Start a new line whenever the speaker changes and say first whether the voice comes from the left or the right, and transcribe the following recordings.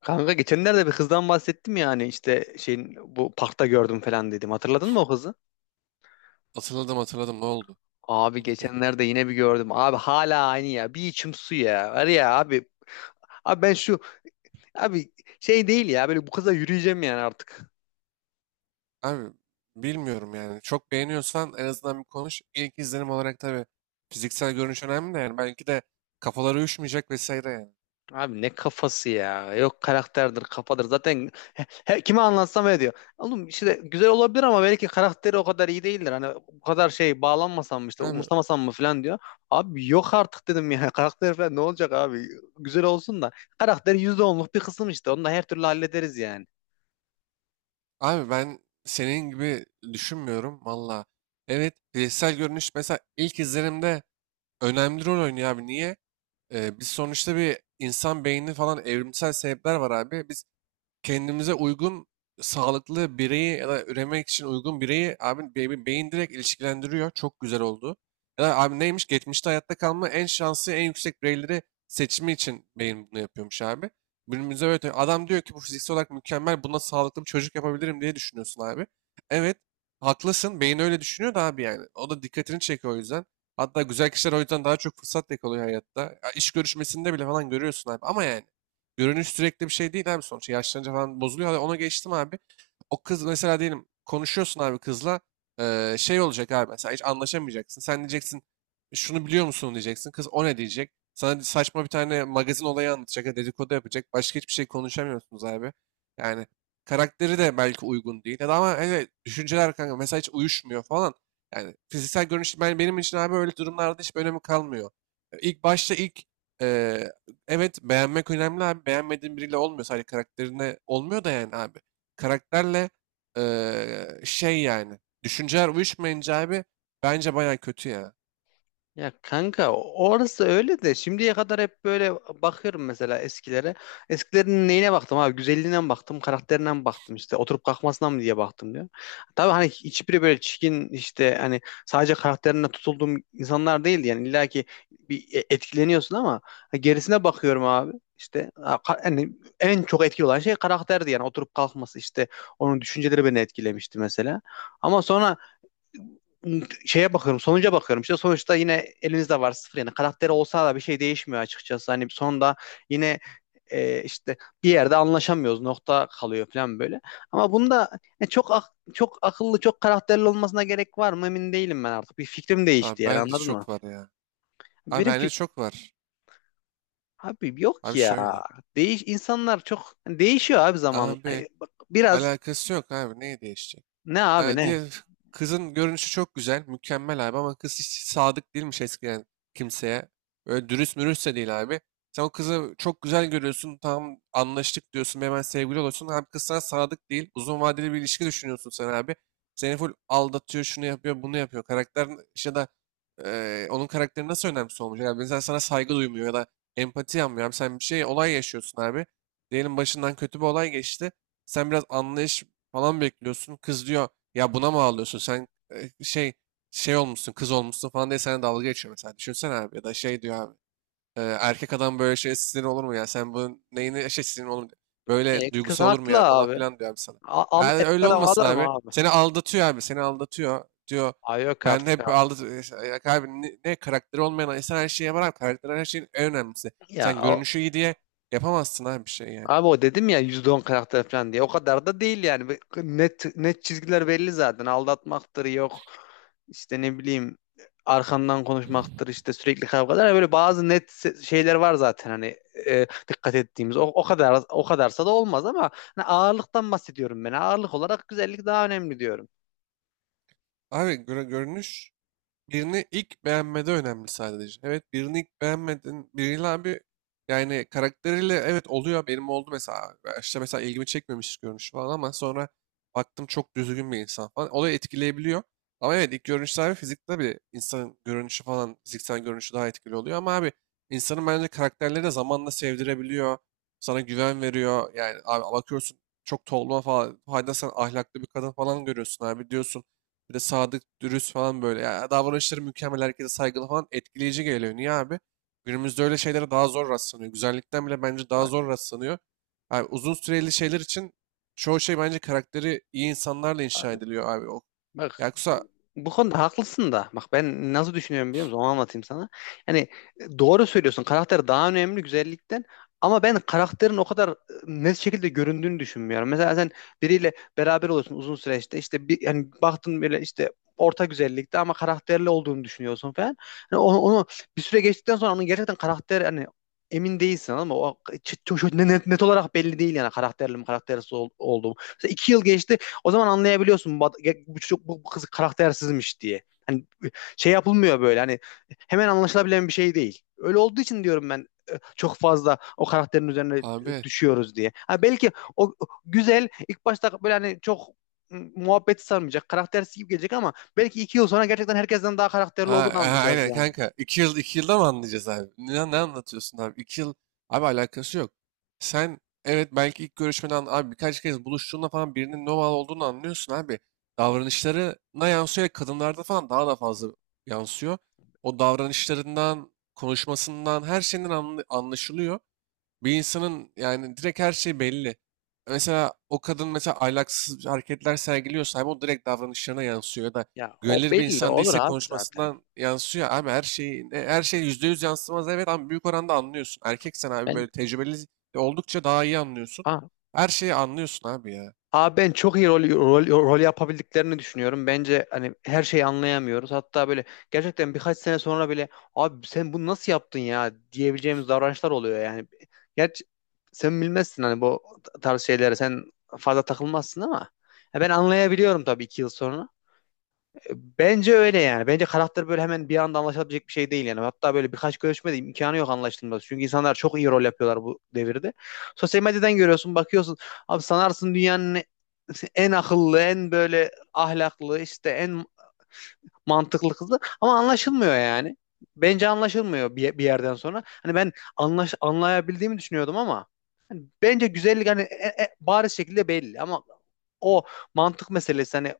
left: Kanka geçenlerde bir kızdan bahsettim ya, hani işte şeyin bu parkta gördüm falan dedim. Hatırladın mı o kızı?
right: Hatırladım, hatırladım, ne oldu?
left: Abi
right: Oldu ki.
left: geçenlerde yine bir gördüm. Abi hala aynı ya. Bir içim su ya. Var ya abi. Abi ben şu abi şey değil ya, böyle bu kıza yürüyeceğim yani artık.
right: Abi bilmiyorum yani. Çok beğeniyorsan en azından bir konuş. İlk izlenim olarak tabii fiziksel görünüş önemli de yani. Belki de kafaları uyuşmayacak vesaire yani.
left: Abi ne kafası ya. Yok, karakterdir, kafadır. Zaten kime anlatsam öyle diyor. Oğlum, işte güzel olabilir ama belki karakteri o kadar iyi değildir. Hani bu kadar şey bağlanmasam mı, işte
right: Abi,
left: umursamasam mı falan diyor. Abi yok artık dedim ya. Karakter falan ne olacak abi? Güzel olsun da. Karakter yüzde onluk bir kısım işte. Onu da her türlü hallederiz yani.
right: abi, ben senin gibi düşünmüyorum valla. Evet, fiziksel görünüş mesela ilk izlenimde önemli rol oynuyor abi. Niye? Biz sonuçta bir insan beyni falan, evrimsel sebepler var abi. Biz kendimize uygun sağlıklı bireyi ya da üremek için uygun bireyi abi beyin direkt ilişkilendiriyor. Çok güzel oldu. Ya da abi, neymiş? Geçmişte hayatta kalma en şanslı en yüksek bireyleri seçimi için beyin bunu yapıyormuş abi. Günümüzde böyle tabii. Adam diyor ki bu fiziksel olarak mükemmel, buna sağlıklı bir çocuk yapabilirim diye düşünüyorsun abi. Evet, haklısın, beyin öyle düşünüyor da abi yani. O da dikkatini çekiyor o yüzden. Hatta güzel kişiler o yüzden daha çok fırsat yakalıyor hayatta. Ya iş görüşmesinde bile falan görüyorsun abi ama yani. Görünüş sürekli bir şey değil abi sonuçta. Yaşlanınca falan bozuluyor. Hadi ona geçtim abi. O kız mesela, diyelim konuşuyorsun abi kızla. Şey olacak abi, mesela hiç anlaşamayacaksın. Sen diyeceksin, şunu biliyor musun diyeceksin. Kız o ne diyecek? Sana saçma bir tane magazin olayı anlatacak. Dedikodu yapacak. Başka hiçbir şey konuşamıyorsunuz abi. Yani karakteri de belki uygun değil. Ya da, ama evet, düşünceler kanka mesela hiç uyuşmuyor falan. Yani fiziksel görünüş benim için abi öyle durumlarda hiç önemi kalmıyor. İlk başta ilk e, evet, beğenmek önemli abi. Beğenmediğin biriyle olmuyor. Sadece karakterine olmuyor da yani abi. Karakterle şey yani. Düşünceler uyuşmayınca abi bence baya kötü ya.
left: Ya kanka, orası öyle de şimdiye kadar hep böyle bakıyorum mesela eskilere. Eskilerin neyine baktım abi? Güzelliğine mi baktım, karakterine mi baktım, işte oturup kalkmasına mı diye baktım diyor. Tabii hani hiçbiri böyle çirkin, işte hani sadece karakterine tutulduğum insanlar değildi yani, illa ki bir etkileniyorsun ama gerisine bakıyorum abi. Yani en çok etkili olan şey karakterdi yani, oturup kalkması, işte onun düşünceleri beni etkilemişti mesela. Ama sonra şeye bakıyorum, sonuca bakıyorum. İşte sonuçta yine elinizde var sıfır yani. Karakteri olsa da bir şey değişmiyor açıkçası. Hani sonunda yine işte bir yerde anlaşamıyoruz. Nokta kalıyor falan böyle. Ama bunda çok akıllı, çok karakterli olmasına gerek var mı emin değilim ben artık. Bir fikrim
right: Abi
left: değişti yani,
right: bence
left: anladın mı?
right: çok var ya. Abi
left: Benim ki
right: bence çok var.
left: abi yok ki
right: Abi
left: ya.
right: şöyle.
left: Değiş insanlar çok hani değişiyor abi zamanla.
right: Abi,
left: Hani bak, biraz
right: alakası yok abi. Neyi değişecek?
left: ne abi ne?
right: Diğer kızın görünüşü çok güzel, mükemmel abi, ama kız hiç sadık değilmiş eskiden kimseye. Öyle dürüst mürüst de değil abi. Sen o kızı çok güzel görüyorsun, tam anlaştık diyorsun, hemen sevgili oluyorsun. Abi kız sana sadık değil, uzun vadeli bir ilişki düşünüyorsun sen abi. Seni full aldatıyor, şunu yapıyor, bunu yapıyor. Karakter ya da onun karakteri nasıl önemsiz olmuş? Yani mesela sana saygı duymuyor ya da empati yapmıyor. Abi sen bir şey, olay yaşıyorsun abi. Diyelim başından kötü bir olay geçti. Sen biraz anlayış falan bekliyorsun. Kız diyor ya, buna mı ağlıyorsun sen, e, şey şey olmuşsun, kız olmuşsun falan diye sana dalga geçiyor mesela. Düşünsene abi, ya da şey diyor abi. Erkek adam böyle şey, sinir olur mu ya, sen bunun neyini şey, sinir olur mu? Böyle
left: E, kız
right: duygusu olur mu
left: haklı
right: ya falan
left: abi.
right: filan diyor abi sana.
left: Al,
right: Yani öyle
left: adam
right: olmasın
left: alır mı
right: abi.
left: abi?
right: Seni aldatıyor abi, seni aldatıyor diyor.
left: Ay yok
right: Ben
left: artık
right: hep
left: abi.
right: aldat işte, ya abi, ne karakteri olmayan insan her şeye var abi. Karakter her şeyin en önemlisi.
left: Ya
right: Sen
left: o-
right: görünüşü iyi diye yapamazsın abi bir şey yani.
left: Abi o dedim ya, %10 karakter falan diye. O kadar da değil yani. Ve net net çizgiler belli zaten. Aldatmaktır yok. İşte ne bileyim, arkandan konuşmaktır, işte sürekli kavgalar. Yani böyle bazı şeyler var zaten hani dikkat ettiğimiz. O, o kadar o kadarsa da olmaz ama hani ağırlıktan bahsediyorum ben. Ağırlık olarak güzellik daha önemli diyorum.
right: Abi görünüş birini ilk beğenmede önemli sadece. Evet, birini ilk beğenmedin. Biriyle abi yani karakteriyle evet oluyor. Benim oldu mesela. Başta mesela ilgimi çekmemiş görünüş falan, ama sonra baktım çok düzgün bir insan falan. Olayı etkileyebiliyor. Ama evet, ilk görünüşte abi fizikte bir insanın görünüşü falan, fiziksel görünüşü daha etkili oluyor. Ama abi insanın bence karakterleri de zamanla sevdirebiliyor. Sana güven veriyor. Yani abi bakıyorsun çok tolma falan. Hayda, sen ahlaklı bir kadın falan görüyorsun abi, diyorsun. Bir de sadık, dürüst falan böyle. Ya davranışları mükemmel, herkese saygılı falan, etkileyici geliyor. Niye abi? Günümüzde öyle şeylere daha zor rastlanıyor. Güzellikten bile bence daha
left: Bak
right: zor rastlanıyor. Abi uzun süreli şeyler için çoğu şey bence karakteri iyi insanlarla inşa
left: abi,
right: ediliyor abi. O,
left: bak
right: yoksa
left: Bu konuda haklısın da. Bak, ben nasıl düşünüyorum, biliyor musun? Onu anlatayım sana. Yani, doğru söylüyorsun. Karakter daha önemli güzellikten. Ama ben karakterin o kadar net şekilde göründüğünü düşünmüyorum. Mesela sen biriyle beraber oluyorsun uzun süreçte. İşte bir, yani baktın böyle, işte orta güzellikte ama karakterli olduğunu düşünüyorsun falan. Yani onu bir süre geçtikten sonra onun gerçekten karakter hani emin değilsin ama o net olarak belli değil yani karakterli mi karaktersiz olduğum. Mesela 2 yıl geçti, o zaman anlayabiliyorsun bu, ad- bu, çocuk- bu bu kız karaktersizmiş diye. Hani şey yapılmıyor, böyle hani hemen anlaşılabilen bir şey değil. Öyle olduğu için diyorum ben, çok fazla o karakterin üzerine
right: abi.
left: düşüyoruz diye. Ha belki o güzel ilk başta, böyle hani çok muhabbeti sarmayacak, karaktersiz gibi gelecek ama belki 2 yıl sonra gerçekten herkesten daha karakterli
right: Ha,
left: olduğunu
right: ha,
left: anlayacağız
right: aynen
left: yani.
right: kanka. 2 yıl, 2 yılda mı anlayacağız abi? Ne anlatıyorsun abi? 2 yıl, abi alakası yok. Sen evet belki ilk görüşmeden abi birkaç kez buluştuğunda falan birinin normal olduğunu anlıyorsun abi. Davranışlarına yansıyor, ve kadınlarda falan daha da fazla yansıyor. O davranışlarından, konuşmasından, her şeyinden anlaşılıyor. Bir insanın yani direkt her şey belli. Mesela o kadın mesela ahlaksız hareketler sergiliyorsa abi o direkt davranışlarına yansıyor, ya da
left: Ya o
right: güvenilir bir
left: belli
right: insan
left: olur
right: değilse
left: abi zaten.
right: konuşmasından yansıyor. Abi her şeyi her şey %100 yansımaz evet, ama büyük oranda anlıyorsun. Erkeksen abi
left: Ben
right: böyle tecrübeli de oldukça daha iyi anlıyorsun.
left: ha,
right: Her şeyi anlıyorsun abi ya.
left: Abi ben çok iyi rol yapabildiklerini düşünüyorum. Bence hani her şeyi anlayamıyoruz. Hatta böyle gerçekten birkaç sene sonra bile abi sen bunu nasıl yaptın ya diyebileceğimiz davranışlar oluyor yani. Gerçi sen bilmezsin hani bu tarz şeylere sen fazla takılmazsın ama ya ben anlayabiliyorum tabii 2 yıl sonra. Bence öyle yani. Bence karakter böyle hemen bir anda anlaşılabilecek bir şey değil yani. Hatta böyle birkaç görüşmede imkanı yok anlaşılması. Çünkü insanlar çok iyi rol yapıyorlar bu devirde. Sosyal medyadan görüyorsun, bakıyorsun. Abi sanarsın dünyanın en akıllı, en böyle ahlaklı, işte en mantıklı kızı ama anlaşılmıyor yani. Bence anlaşılmıyor bir yerden sonra. Hani ben anlayabildiğimi düşünüyordum ama bence güzellik hani bariz şekilde belli ama o mantık meselesi, hani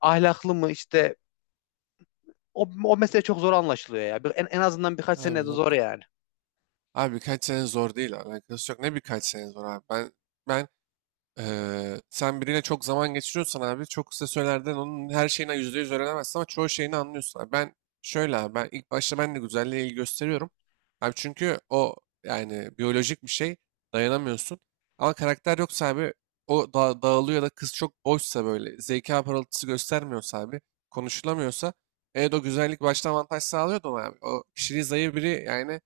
left: ahlaklı mı, işte o mesele çok zor anlaşılıyor ya. En azından birkaç
right: Abi
left: sene de zor
right: yok.
left: yani.
right: Abi birkaç sene zor değil, alakası yok. Ne birkaç sene zor abi. Ben ben sen biriyle çok zaman geçiriyorsan abi çok kısa sürelerden onun her şeyine %100 öğrenemezsin, ama çoğu şeyini anlıyorsun. Abi ben şöyle, abi ben ilk başta ben de güzelliğe ilgi gösteriyorum. Abi çünkü o yani biyolojik bir şey, dayanamıyorsun. Ama karakter yoksa abi o da dağılıyor, ya da kız çok boşsa, böyle zeka parıltısı göstermiyorsa abi, konuşulamıyorsa, evet o güzellik başta avantaj sağlıyor da ona abi. O, kişiliği zayıf biri yani,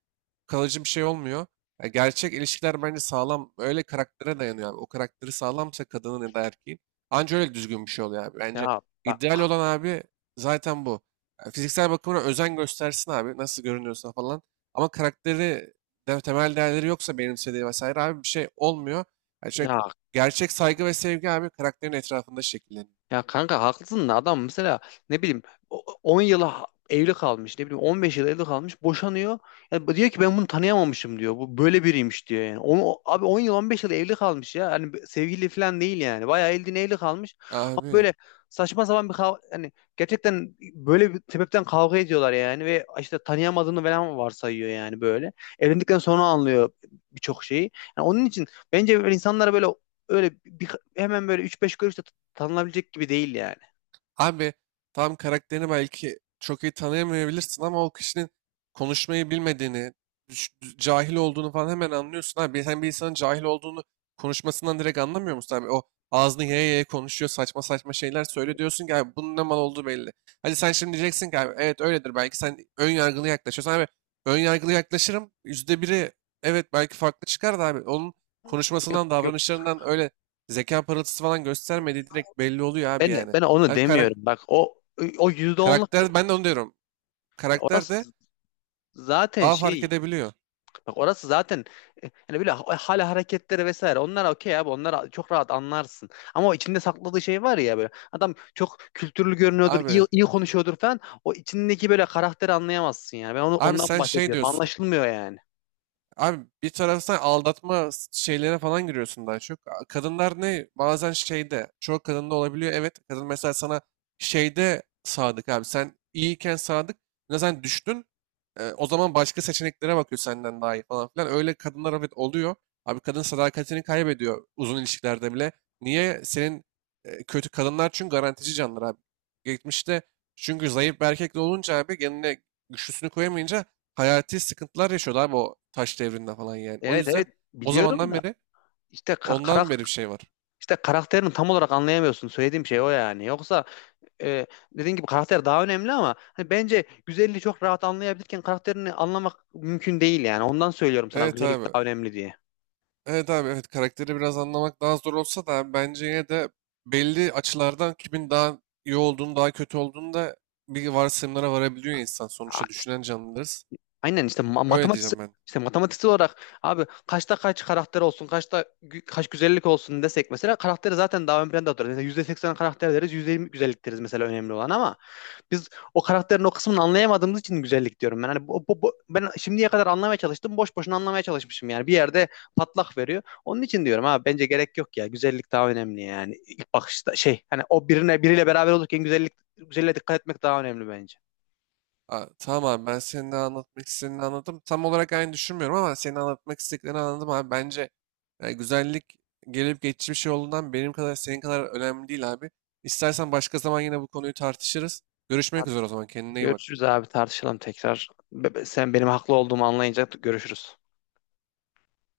right: kalıcı bir şey olmuyor. Ya gerçek ilişkiler bence sağlam öyle karaktere dayanıyor abi. O karakteri sağlamsa kadının ya da erkeğin, anca öyle düzgün bir şey oluyor abi. Bence
left: Ya bak,
right: ideal olan abi zaten bu. Ya fiziksel bakımına özen göstersin abi, nasıl görünüyorsa falan. Ama karakteri de, temel değerleri yoksa benimsediği vesaire abi, bir şey olmuyor. Yani
left: ya,
right: çünkü gerçek saygı ve sevgi abi karakterin etrafında şekilleniyor.
left: ya kanka haklısın da adam mesela ne bileyim 10 yıla evli kalmış, ne bileyim 15 yıl evli kalmış, boşanıyor. Ya bu diyor ki, ben bunu tanıyamamışım diyor. Bu böyle biriymiş diyor yani. Abi 10 yıl, 15 yıl evli kalmış ya. Hani sevgili falan değil yani. Bayağı eldiğine evli kalmış. Ama
right: Abi,
left: böyle saçma sapan hani gerçekten böyle bir sebepten kavga ediyorlar yani ve işte tanıyamadığını falan varsayıyor yani böyle. Evlendikten sonra anlıyor birçok şeyi. Yani onun için bence böyle insanlara böyle öyle bir, hemen böyle 3-5 görüşte tanınabilecek gibi değil yani.
right: abi tam karakterini belki çok iyi tanıyamayabilirsin, ama o kişinin konuşmayı bilmediğini, düş- cahil olduğunu falan hemen anlıyorsun. Abi sen bir insanın cahil olduğunu konuşmasından direkt anlamıyor musun abi? O ağzını yaya yaya konuşuyor, saçma saçma şeyler söyle, diyorsun ki abi bunun ne mal olduğu belli. Hadi sen şimdi diyeceksin ki abi evet öyledir, belki sen ön yargılı yaklaşıyorsun. Abi ön yargılı yaklaşırım %1'i, evet belki farklı çıkar da abi, onun
left: Yok
right: konuşmasından,
left: yok
right: davranışlarından öyle zeka parıltısı falan göstermediği direkt belli oluyor abi
left: ben
right: yani.
left: ben onu
right: Yani
left: demiyorum. Bak o yüzde onluk,
right: karakter, ben de onu diyorum.
left: orası
right: Karakter de
left: zaten
right: daha fark
left: şey
right: edebiliyor.
left: bak orası zaten hani böyle hala hareketleri vesaire, onlar okey abi, onlar çok rahat anlarsın. Ama o içinde sakladığı şey var ya, böyle adam çok kültürlü görünüyordur, iyi,
right: Abi
left: iyi konuşuyordur falan. O içindeki böyle karakteri anlayamazsın yani. Ben onu
right: abi
left: ondan
right: sen şey
left: bahsediyorum.
right: diyorsun.
left: Anlaşılmıyor yani.
right: Abi bir taraftan aldatma şeylerine falan giriyorsun daha çok. Kadınlar ne? Bazen şeyde, çoğu kadında olabiliyor. Evet, kadın mesela sana şeyde sadık abi. Sen iyiyken sadık. Ne, sen düştün. O zaman başka seçeneklere bakıyor, senden daha iyi falan filan. Öyle kadınlar evet oluyor. Abi kadın sadakatini kaybediyor uzun ilişkilerde bile. Niye? Senin kötü kadınlar çünkü garantici canlılar abi. Geçmişte çünkü zayıf bir erkek de olunca abi, kendine güçlüsünü koyamayınca hayati sıkıntılar yaşıyordu abi, o taş devrinde falan yani. O
left: Evet evet,
right: yüzden o
left: biliyorum
right: zamandan
left: da
right: beri,
left: işte
right: ondan beri bir şey var.
left: karakterini tam olarak anlayamıyorsun. Söylediğim şey o yani. Yoksa e, dediğin gibi karakter daha önemli ama hani bence güzelliği çok rahat anlayabilirken karakterini anlamak mümkün değil yani. Ondan söylüyorum sana
right: Evet
left: güzellik
right: abi.
left: daha önemli diye.
right: Evet abi, evet, karakteri biraz anlamak daha zor olsa da abi bence yine de belli açılardan kimin daha iyi olduğunu, daha kötü olduğunu da bir varsayımlara varabiliyor insan.
left: A-
right: Sonuçta
left: işte
right: düşünen canlılarız.
left: aynen işte ma-
right: Öyle
left: matematik
right: diyeceğim ben.
left: işte matematiksel olarak abi kaçta kaç karakter olsun, kaç güzellik olsun desek mesela, karakteri zaten daha ön planda oturur. Mesela %80 karakter deriz, %20 güzellik deriz mesela önemli olan ama biz o karakterin o kısmını anlayamadığımız için güzellik diyorum ben. Hani ben şimdiye kadar anlamaya çalıştım. Boş boşuna anlamaya çalışmışım yani. Bir yerde patlak veriyor. Onun için diyorum abi, bence gerek yok ya. Güzellik daha önemli yani. İlk bakışta şey, hani o birine biriyle beraber olurken güzelliğe dikkat etmek daha önemli bence.
right: Aa, tamam abi, ben senin de anlatmak istediğini anladım. Tam olarak aynı düşünmüyorum ama senin anlatmak istediklerini anladım abi. Bence yani güzellik gelip geçici bir şey olduğundan benim kadar, senin kadar önemli değil abi. İstersen başka zaman yine bu konuyu tartışırız. Görüşmek üzere o zaman, kendine iyi bak.
left: Görüşürüz abi, tartışalım tekrar. Sen benim haklı olduğumu anlayınca görüşürüz.